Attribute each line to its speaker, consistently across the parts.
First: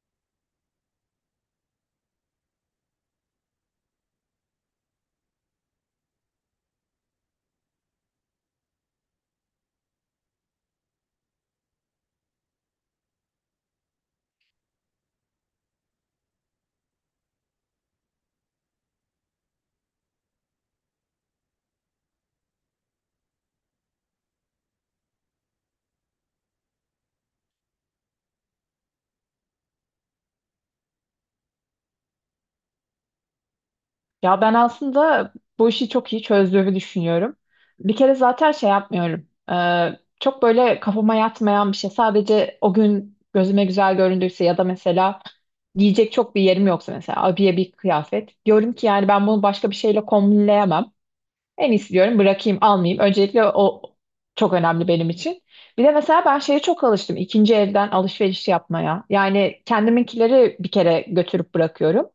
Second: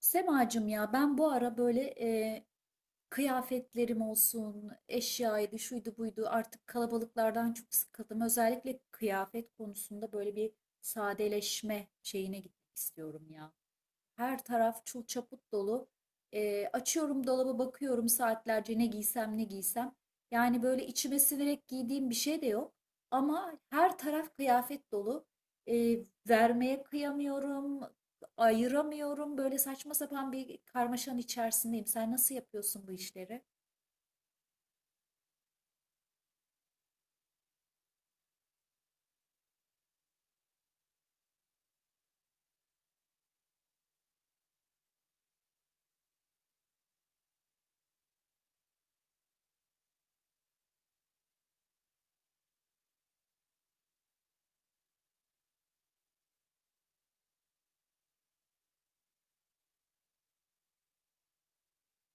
Speaker 1: Semacım ya ben bu ara böyle kıyafetlerim olsun, eşyaydı, şuydu buydu artık kalabalıklardan çok sıkıldım. Özellikle kıyafet konusunda böyle bir sadeleşme şeyine gitmek istiyorum ya. Her taraf çul çaput dolu. Açıyorum dolabı bakıyorum saatlerce ne giysem ne giysem. Yani böyle içime siverek giydiğim bir şey de yok. Ama her taraf kıyafet dolu. Vermeye kıyamıyorum, ayıramıyorum. Böyle saçma sapan bir karmaşanın içerisindeyim. Sen nasıl yapıyorsun bu işleri?
Speaker 2: Ya ben aslında bu işi çok iyi çözdüğümü düşünüyorum. Bir kere zaten şey yapmıyorum. Çok böyle kafama yatmayan bir şey. Sadece o gün gözüme güzel göründüyse ya da mesela giyecek çok bir yerim yoksa mesela abiye bir kıyafet. Diyorum ki yani ben bunu başka bir şeyle kombinleyemem. En iyisi diyorum bırakayım almayayım. Öncelikle o çok önemli benim için. Bir de mesela ben şeye çok alıştım. İkinci elden alışveriş yapmaya. Yani kendiminkileri bir kere götürüp bırakıyorum.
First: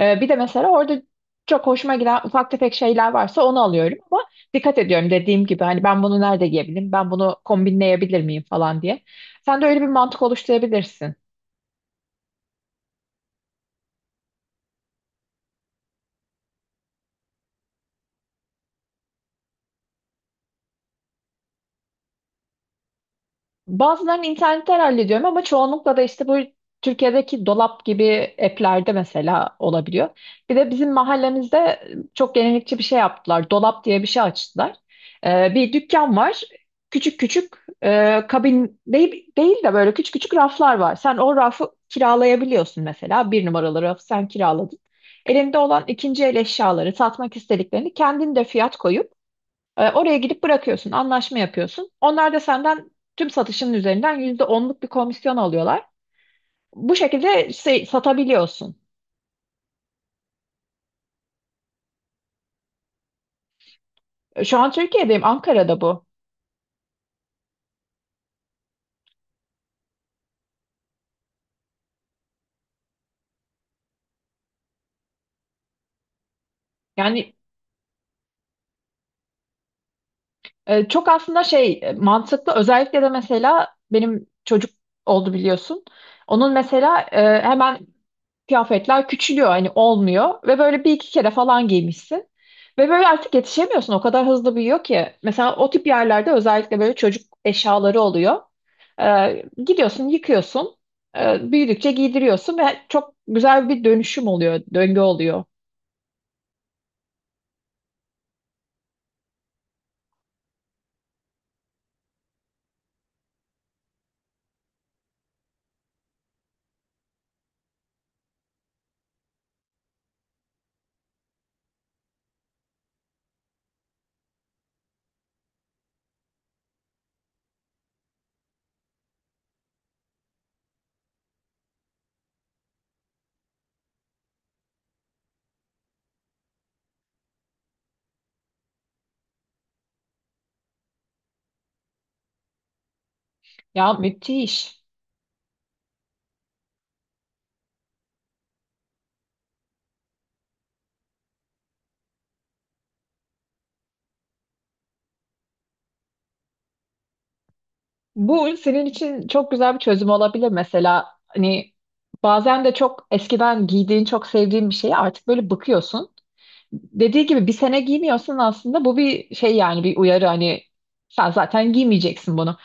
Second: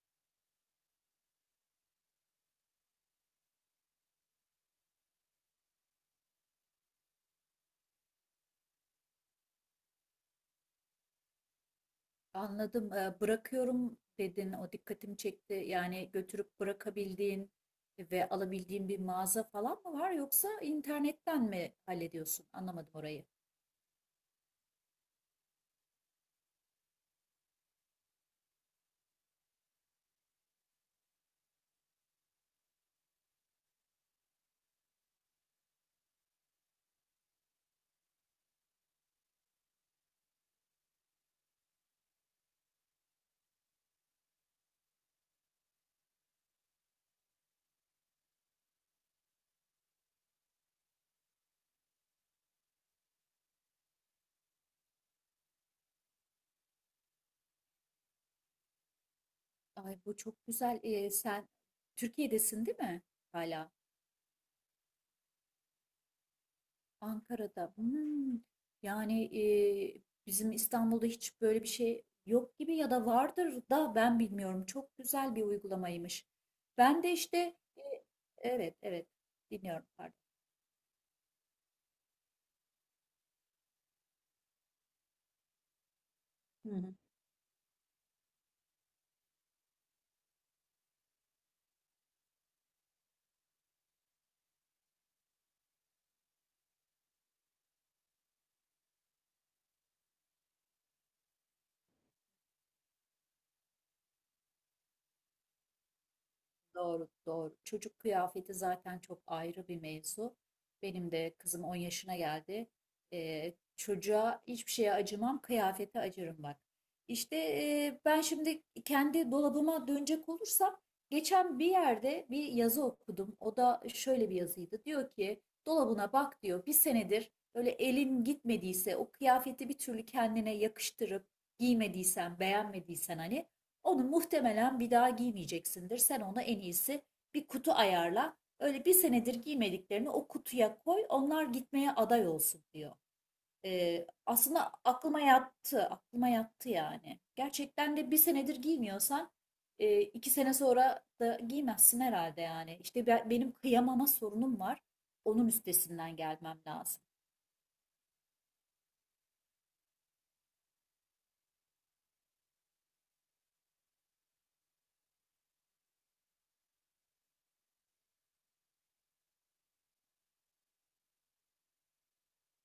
Speaker 2: Bir de mesela orada çok hoşuma giden ufak tefek şeyler varsa onu alıyorum ama dikkat ediyorum dediğim gibi hani ben bunu nerede giyebilirim, ben bunu kombinleyebilir miyim falan diye. Sen de öyle bir mantık oluşturabilirsin.
Speaker 1: Anladım. Bırakıyorum dedin. O dikkatimi çekti. Yani götürüp bırakabildiğin ve alabildiğin bir mağaza falan mı var yoksa internetten mi hallediyorsun? Anlamadım orayı.
Speaker 2: Bazılarını internetten hallediyorum ama çoğunlukla da işte bu Türkiye'deki dolap gibi app'lerde mesela olabiliyor. Bir de bizim mahallemizde çok gelenekçi bir şey yaptılar. Dolap diye bir şey açtılar. Bir dükkan var. Küçük küçük kabin değil de böyle küçük küçük raflar var. Sen o rafı kiralayabiliyorsun mesela. Bir numaralı rafı sen kiraladın. Elinde olan ikinci el eşyaları, satmak istediklerini kendin de fiyat koyup oraya gidip bırakıyorsun, anlaşma yapıyorsun. Onlar da senden tüm satışının üzerinden %10'luk bir komisyon alıyorlar. Bu şekilde satabiliyorsun.
Speaker 1: Ay bu çok güzel. Sen Türkiye'desin değil mi? Hala
Speaker 2: Şu an Türkiye'deyim, Ankara'da bu.
Speaker 1: Ankara'da. Hmm. Yani bizim İstanbul'da hiç böyle bir şey yok gibi ya da vardır da ben bilmiyorum. Çok güzel bir uygulamaymış. Ben de
Speaker 2: Yani
Speaker 1: işte e, evet, evet, dinliyorum, pardon.
Speaker 2: çok aslında mantıklı. Özellikle de mesela benim çocuk oldu biliyorsun. Onun mesela hemen kıyafetler küçülüyor, hani olmuyor ve böyle bir iki kere falan giymişsin. Ve böyle artık yetişemiyorsun. O kadar hızlı büyüyor ki. Mesela o tip yerlerde özellikle böyle çocuk eşyaları oluyor. Gidiyorsun, yıkıyorsun, büyüdükçe giydiriyorsun ve çok güzel bir dönüşüm oluyor, döngü oluyor.
Speaker 1: Doğru, doğru. Çocuk kıyafeti zaten çok ayrı bir mevzu. Benim de kızım 10 yaşına geldi. Çocuğa hiçbir şeye acımam, kıyafete acırım bak. İşte ben şimdi kendi dolabıma dönecek olursam, geçen bir yerde bir yazı okudum. O da şöyle bir yazıydı. Diyor ki, dolabına bak diyor, bir senedir böyle elin gitmediyse, o kıyafeti bir türlü kendine yakıştırıp giymediysen, beğenmediysen hani onu muhtemelen bir daha giymeyeceksindir. Sen ona en iyisi bir kutu ayarla. Öyle bir senedir giymediklerini o kutuya koy. Onlar gitmeye aday olsun diyor.
Speaker 2: Ya
Speaker 1: Aslında
Speaker 2: müthiş.
Speaker 1: aklıma yattı. Aklıma yattı yani. Gerçekten de bir senedir giymiyorsan 2 sene sonra da giymezsin herhalde yani. İşte benim kıyamama sorunum var. Onun üstesinden gelmem lazım.
Speaker 2: Bu senin için çok güzel bir çözüm olabilir mesela. Hani bazen de çok eskiden giydiğin, çok sevdiğin bir şeye artık böyle bakıyorsun. Dediği gibi bir sene giymiyorsun aslında, bu bir şey yani, bir uyarı hani sen zaten giymeyeceksin bunu.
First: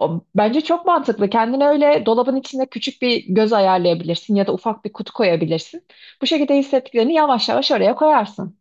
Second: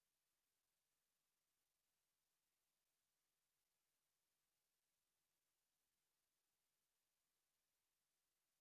Speaker 2: O, bence çok mantıklı. Kendine öyle dolabın içinde küçük bir göz ayarlayabilirsin ya da ufak bir kutu koyabilirsin. Bu şekilde hissettiklerini yavaş yavaş oraya koyarsın.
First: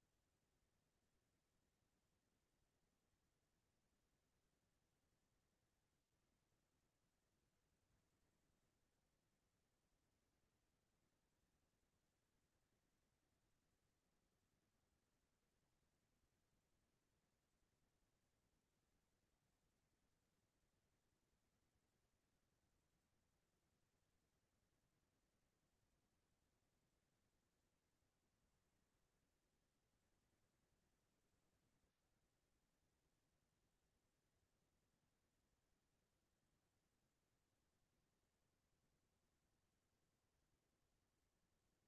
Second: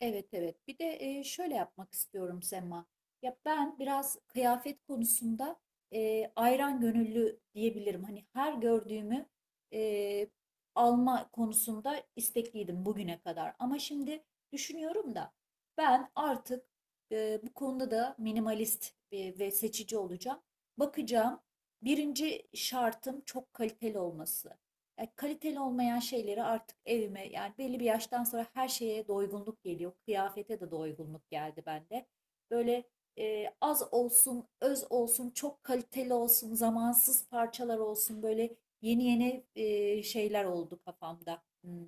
Speaker 1: Evet, evet. Bir de şöyle yapmak istiyorum Sema. Ya ben biraz kıyafet konusunda ayran gönüllü diyebilirim. Hani her gördüğümü e, alma konusunda istekliydim bugüne kadar. Ama şimdi düşünüyorum da ben artık bu konuda da minimalist ve seçici olacağım. Bakacağım. Birinci şartım çok kaliteli olması. Kaliteli olmayan şeyleri artık evime yani belli bir yaştan sonra her şeye doygunluk geliyor. Kıyafete de doygunluk geldi bende. Böyle az olsun, öz olsun, çok kaliteli olsun, zamansız parçalar olsun böyle yeni yeni şeyler oldu kafamda.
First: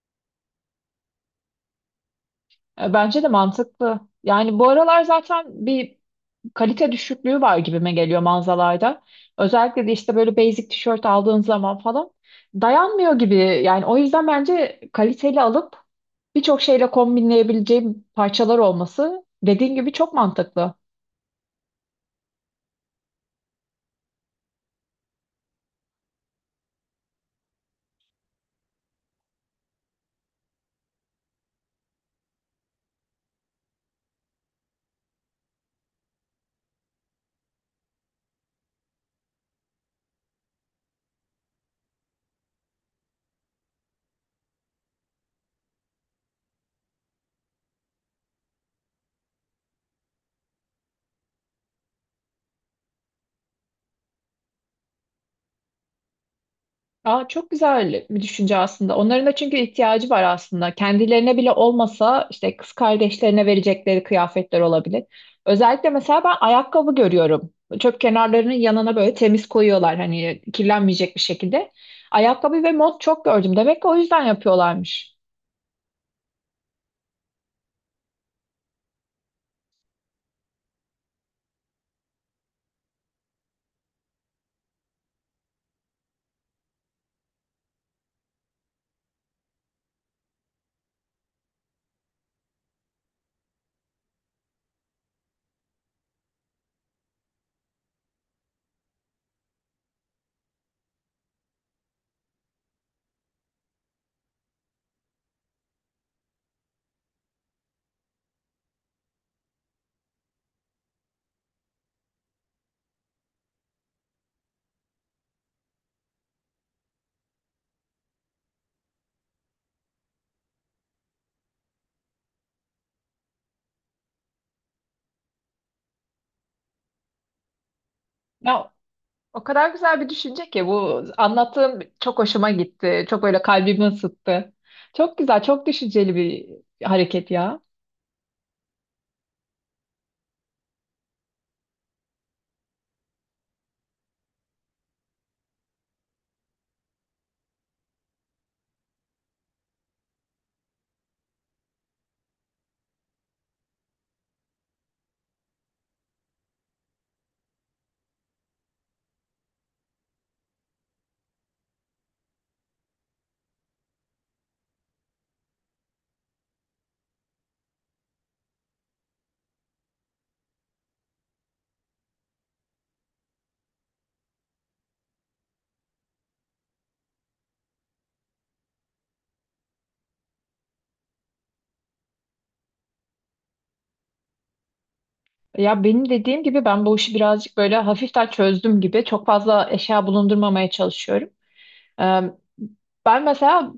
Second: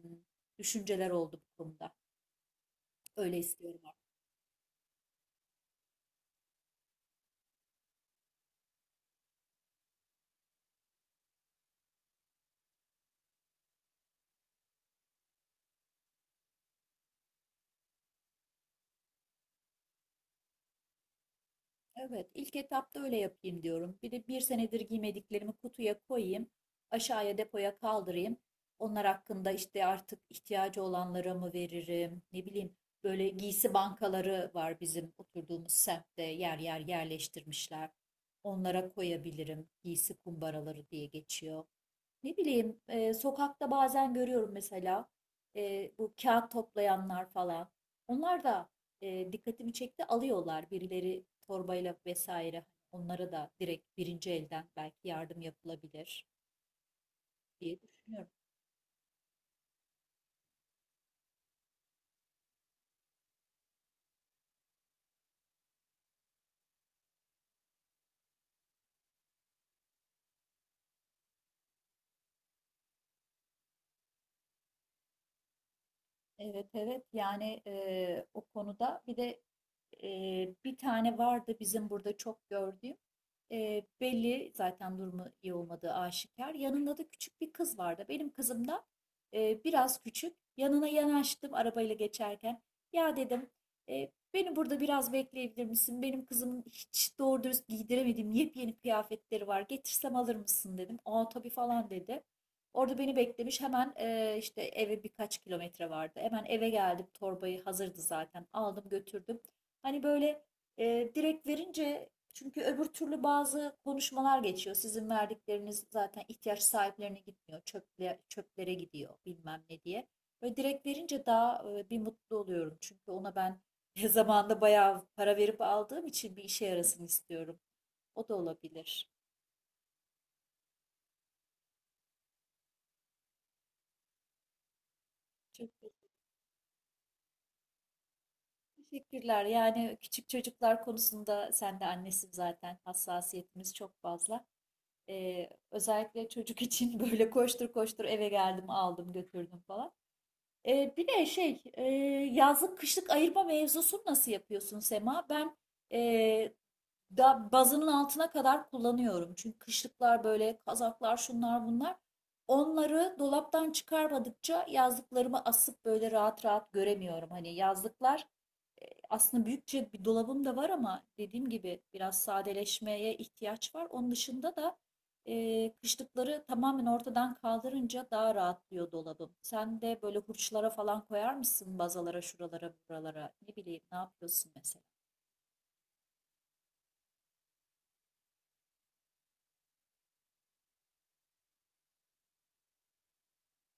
Speaker 1: Düşünceler oldu bu konuda.
Speaker 2: Bence de
Speaker 1: Öyle istiyorum.
Speaker 2: mantıklı. Yani bu aralar zaten bir kalite düşüklüğü var gibime geliyor mağazalarda. Özellikle de işte böyle basic tişört aldığın zaman falan dayanmıyor gibi. Yani o yüzden bence kaliteli alıp birçok şeyle kombinleyebileceğim parçalar olması dediğin gibi çok mantıklı.
Speaker 1: Evet, ilk etapta öyle yapayım diyorum. Bir de bir senedir giymediklerimi kutuya koyayım, aşağıya depoya kaldırayım. Onlar hakkında işte artık ihtiyacı olanlara mı veririm, ne bileyim. Böyle giysi bankaları var bizim oturduğumuz semtte yer yer yerleştirmişler. Onlara koyabilirim. Giysi kumbaraları diye geçiyor. Ne bileyim sokakta bazen görüyorum mesela bu kağıt toplayanlar falan. Onlar da dikkatimi çekti alıyorlar birileri torbayla vesaire. Onlara da direkt birinci elden belki yardım yapılabilir
Speaker 2: Aa, çok
Speaker 1: diye
Speaker 2: güzel bir
Speaker 1: düşünüyorum.
Speaker 2: düşünce aslında. Onların da çünkü ihtiyacı var aslında. Kendilerine bile olmasa işte kız kardeşlerine verecekleri kıyafetler olabilir. Özellikle mesela ben ayakkabı görüyorum. Çöp kenarlarının yanına böyle temiz koyuyorlar hani kirlenmeyecek bir şekilde. Ayakkabı ve mont çok gördüm. Demek ki o yüzden yapıyorlarmış.
Speaker 1: Evet, evet yani o konuda bir de e, bir tane vardı bizim burada çok gördüğüm. Belli zaten durumu iyi olmadığı aşikar, yanında da küçük bir kız vardı, benim kızım da biraz küçük. Yanına yanaştım arabayla geçerken, ya dedim, Beni burada biraz bekleyebilir misin, benim kızımın hiç doğru dürüst giydiremediğim yepyeni kıyafetleri var, getirsem alır mısın?" dedim. "Aa tabii" falan dedi. Orada beni beklemiş. Hemen işte eve birkaç kilometre vardı. Hemen eve geldim. Torbayı hazırdı zaten. Aldım götürdüm. Hani böyle direkt verince çünkü öbür türlü bazı konuşmalar geçiyor. Sizin verdikleriniz zaten ihtiyaç sahiplerine gitmiyor. Çöple, çöplere gidiyor bilmem ne diye. Böyle direkt verince daha bir mutlu oluyorum. Çünkü ona ben zamanında bayağı para verip aldığım için bir işe yarasın istiyorum. O da
Speaker 2: Ya
Speaker 1: olabilir.
Speaker 2: o kadar güzel bir düşünce ki bu, anlattığım çok hoşuma gitti. Çok böyle kalbimi ısıttı. Çok güzel, çok
Speaker 1: Çünkü.
Speaker 2: düşünceli bir hareket ya.
Speaker 1: Teşekkürler. Yani küçük çocuklar konusunda sen de annesin zaten. Hassasiyetimiz çok fazla. Özellikle çocuk için böyle koştur koştur eve geldim, aldım, götürdüm falan. Bir de şey, yazlık kışlık ayırma mevzusunu nasıl yapıyorsun Sema? Ben e, da bazının altına kadar kullanıyorum. Çünkü kışlıklar böyle kazaklar şunlar bunlar. Onları dolaptan çıkarmadıkça yazlıklarımı asıp böyle rahat rahat göremiyorum. Hani yazlıklar aslında büyükçe bir dolabım da var ama dediğim gibi biraz sadeleşmeye ihtiyaç var. Onun dışında da kışlıkları tamamen ortadan kaldırınca daha rahatlıyor dolabım. Sen de böyle hurçlara falan koyar mısın bazalara, şuralara, buralara? Ne bileyim, ne yapıyorsun mesela?
Speaker 2: Ya benim dediğim gibi ben bu işi birazcık böyle hafiften çözdüm gibi. Çok fazla eşya bulundurmamaya çalışıyorum. Ee, Ben mesela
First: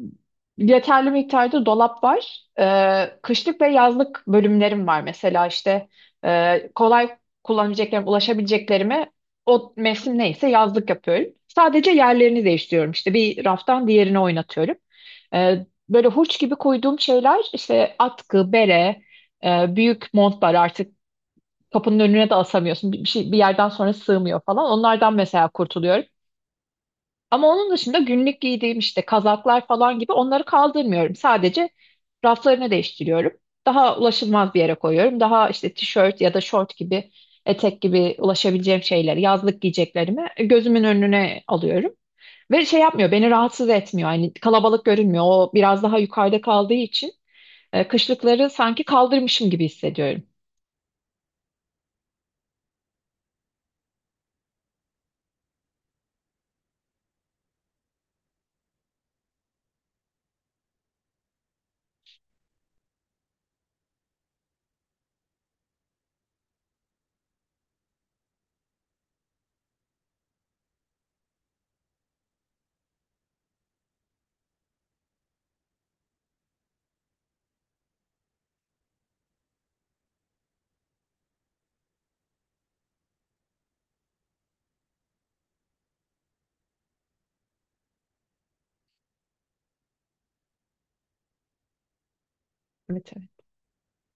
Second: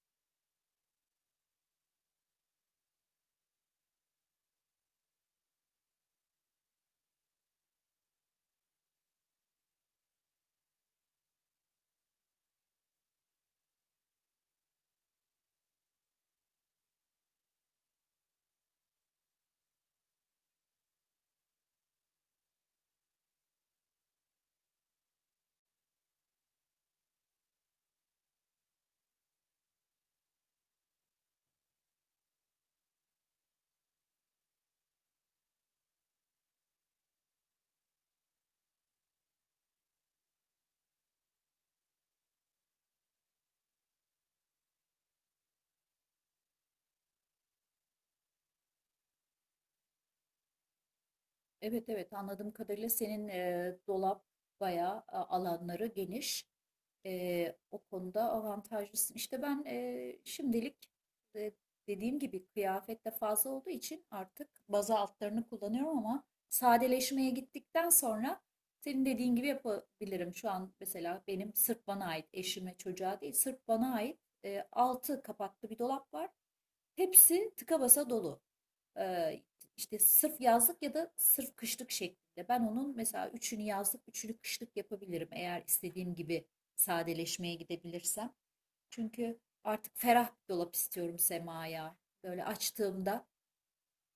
Speaker 2: yeterli miktarda dolap var. Kışlık ve yazlık bölümlerim var mesela işte. Kolay kullanabileceklerim, ulaşabileceklerimi o mevsim neyse yazlık yapıyorum. Sadece yerlerini değiştiriyorum, işte bir raftan diğerine oynatıyorum. Böyle hurç gibi koyduğum şeyler işte atkı, bere, büyük montlar artık kapının önüne de asamıyorsun. Bir şey bir yerden sonra sığmıyor falan. Onlardan mesela kurtuluyorum. Ama onun dışında günlük giydiğim işte kazaklar falan gibi, onları kaldırmıyorum. Sadece raflarını değiştiriyorum. Daha ulaşılmaz bir yere koyuyorum. Daha işte tişört ya da şort gibi, etek gibi ulaşabileceğim şeyleri, yazlık giyeceklerimi gözümün önüne alıyorum. Ve şey yapmıyor, beni rahatsız etmiyor. Yani kalabalık görünmüyor. O biraz daha yukarıda kaldığı için. Kışlıkları sanki kaldırmışım gibi hissediyorum.
Speaker 1: Evet, evet anladığım kadarıyla senin dolap bayağı alanları geniş. O konuda avantajlısın. İşte ben şimdilik e, dediğim gibi kıyafet de fazla olduğu için artık baza altlarını kullanıyorum ama sadeleşmeye gittikten sonra senin dediğin gibi yapabilirim. Şu an mesela benim sırf bana ait, eşime, çocuğa değil, sırf bana ait altı kapaklı bir dolap var. Hepsi tıka basa dolu. Ee, işte sırf yazlık ya da sırf kışlık şeklinde. Ben onun mesela üçünü yazlık, üçünü kışlık yapabilirim eğer istediğim gibi sadeleşmeye gidebilirsem. Çünkü artık ferah bir dolap istiyorum Sema'ya. Böyle
Speaker 2: Evet,
Speaker 1: açtığımda
Speaker 2: evet.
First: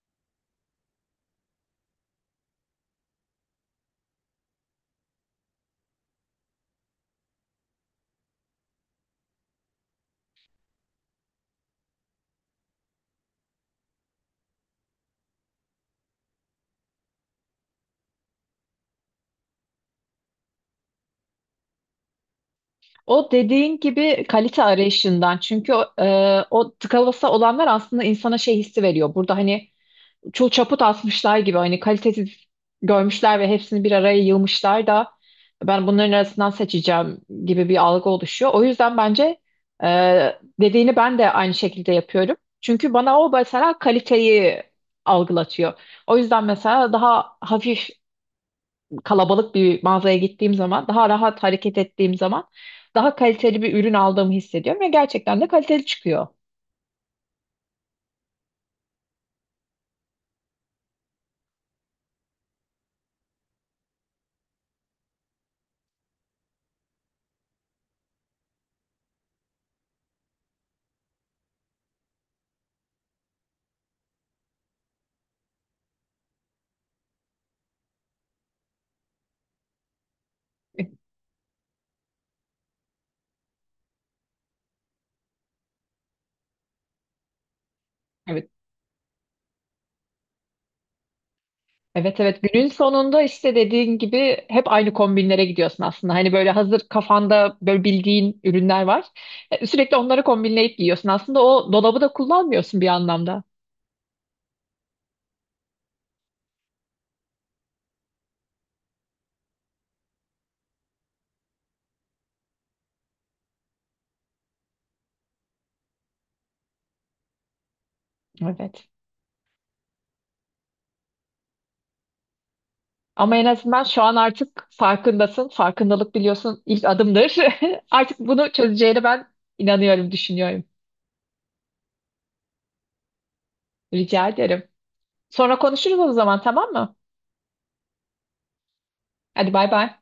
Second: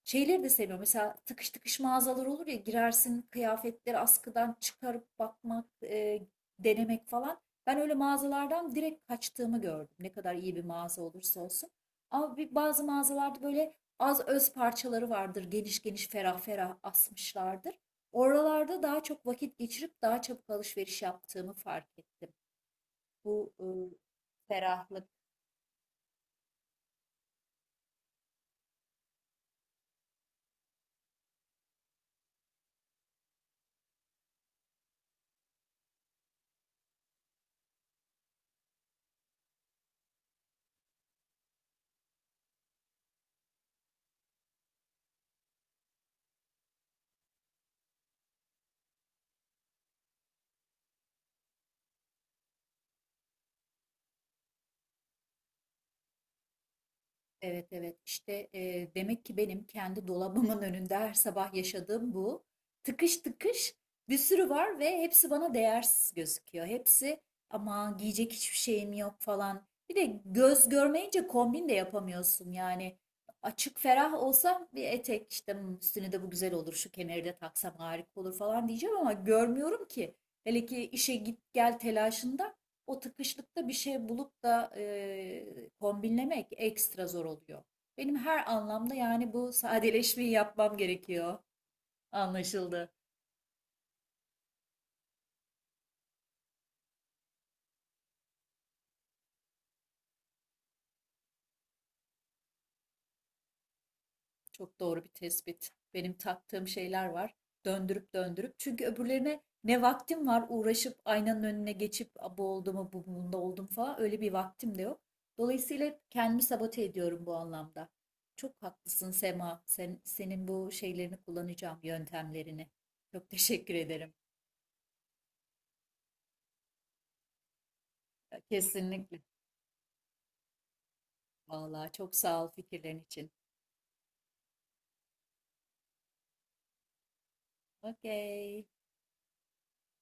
Speaker 1: şeyleri de seviyorum. Mesela tıkış tıkış mağazalar olur ya, girersin kıyafetleri askıdan çıkarıp bakmak, denemek falan. Ben öyle mağazalardan direkt kaçtığımı gördüm. Ne kadar iyi bir mağaza olursa olsun. Ama bir, bazı mağazalarda böyle az öz parçaları vardır. Geniş geniş ferah ferah asmışlardır. Oralarda daha çok vakit geçirip daha çabuk alışveriş yaptığımı fark ettim.
Speaker 2: O
Speaker 1: Bu
Speaker 2: dediğin gibi kalite
Speaker 1: ferahlık.
Speaker 2: arayışından, çünkü o tıka basa olanlar aslında insana şey hissi veriyor. Burada hani çul çaput asmışlar gibi, hani kalitesiz görmüşler ve hepsini bir araya yığmışlar da ben bunların arasından seçeceğim gibi bir algı oluşuyor. O yüzden bence dediğini ben de aynı şekilde yapıyorum. Çünkü bana o mesela kaliteyi algılatıyor. O yüzden mesela daha hafif kalabalık bir mağazaya gittiğim zaman, daha rahat hareket ettiğim zaman daha kaliteli bir ürün aldığımı hissediyorum ve gerçekten de kaliteli çıkıyor.
Speaker 1: Evet, evet işte demek ki benim kendi dolabımın önünde her sabah yaşadığım bu tıkış tıkış bir sürü var ve hepsi bana değersiz gözüküyor. Hepsi ama giyecek hiçbir şeyim yok falan. Bir de göz görmeyince kombin de yapamıyorsun yani. Açık ferah olsam bir etek işte, "Hmm, üstüne de bu güzel olur, şu kemeri de taksam harika olur" falan diyeceğim ama görmüyorum ki. Hele ki işe git gel telaşında o tıkışlıkta bir şey bulup da kombinlemek ekstra zor oluyor. Benim
Speaker 2: Evet,
Speaker 1: her anlamda yani bu sadeleşmeyi yapmam gerekiyor.
Speaker 2: evet, evet, günün
Speaker 1: Anlaşıldı.
Speaker 2: sonunda işte dediğin gibi hep aynı kombinlere gidiyorsun aslında. Hani böyle hazır kafanda böyle bildiğin ürünler var. Sürekli onları kombinleyip giyiyorsun. Aslında o dolabı da kullanmıyorsun bir anlamda.
Speaker 1: Çok doğru bir tespit. Benim taktığım şeyler var. Döndürüp döndürüp. Çünkü öbürlerine ne vaktim var uğraşıp aynanın önüne geçip bu oldu mu, bu bunda oldum falan, öyle bir vaktim de yok. Dolayısıyla hep kendimi sabote ediyorum bu anlamda. Çok
Speaker 2: Evet.
Speaker 1: haklısın Sema. Sen, senin bu şeylerini kullanacağım, yöntemlerini. Çok
Speaker 2: Ama en
Speaker 1: teşekkür
Speaker 2: azından şu
Speaker 1: ederim.
Speaker 2: an artık farkındasın. Farkındalık biliyorsun ilk adımdır. Artık bunu çözeceğine
Speaker 1: Kesinlikle.
Speaker 2: ben inanıyorum, düşünüyorum.
Speaker 1: Vallahi çok sağ ol fikirlerin için.
Speaker 2: Rica ederim. Sonra konuşuruz o zaman, tamam mı?
Speaker 1: Okey.
Speaker 2: Hadi bay bay.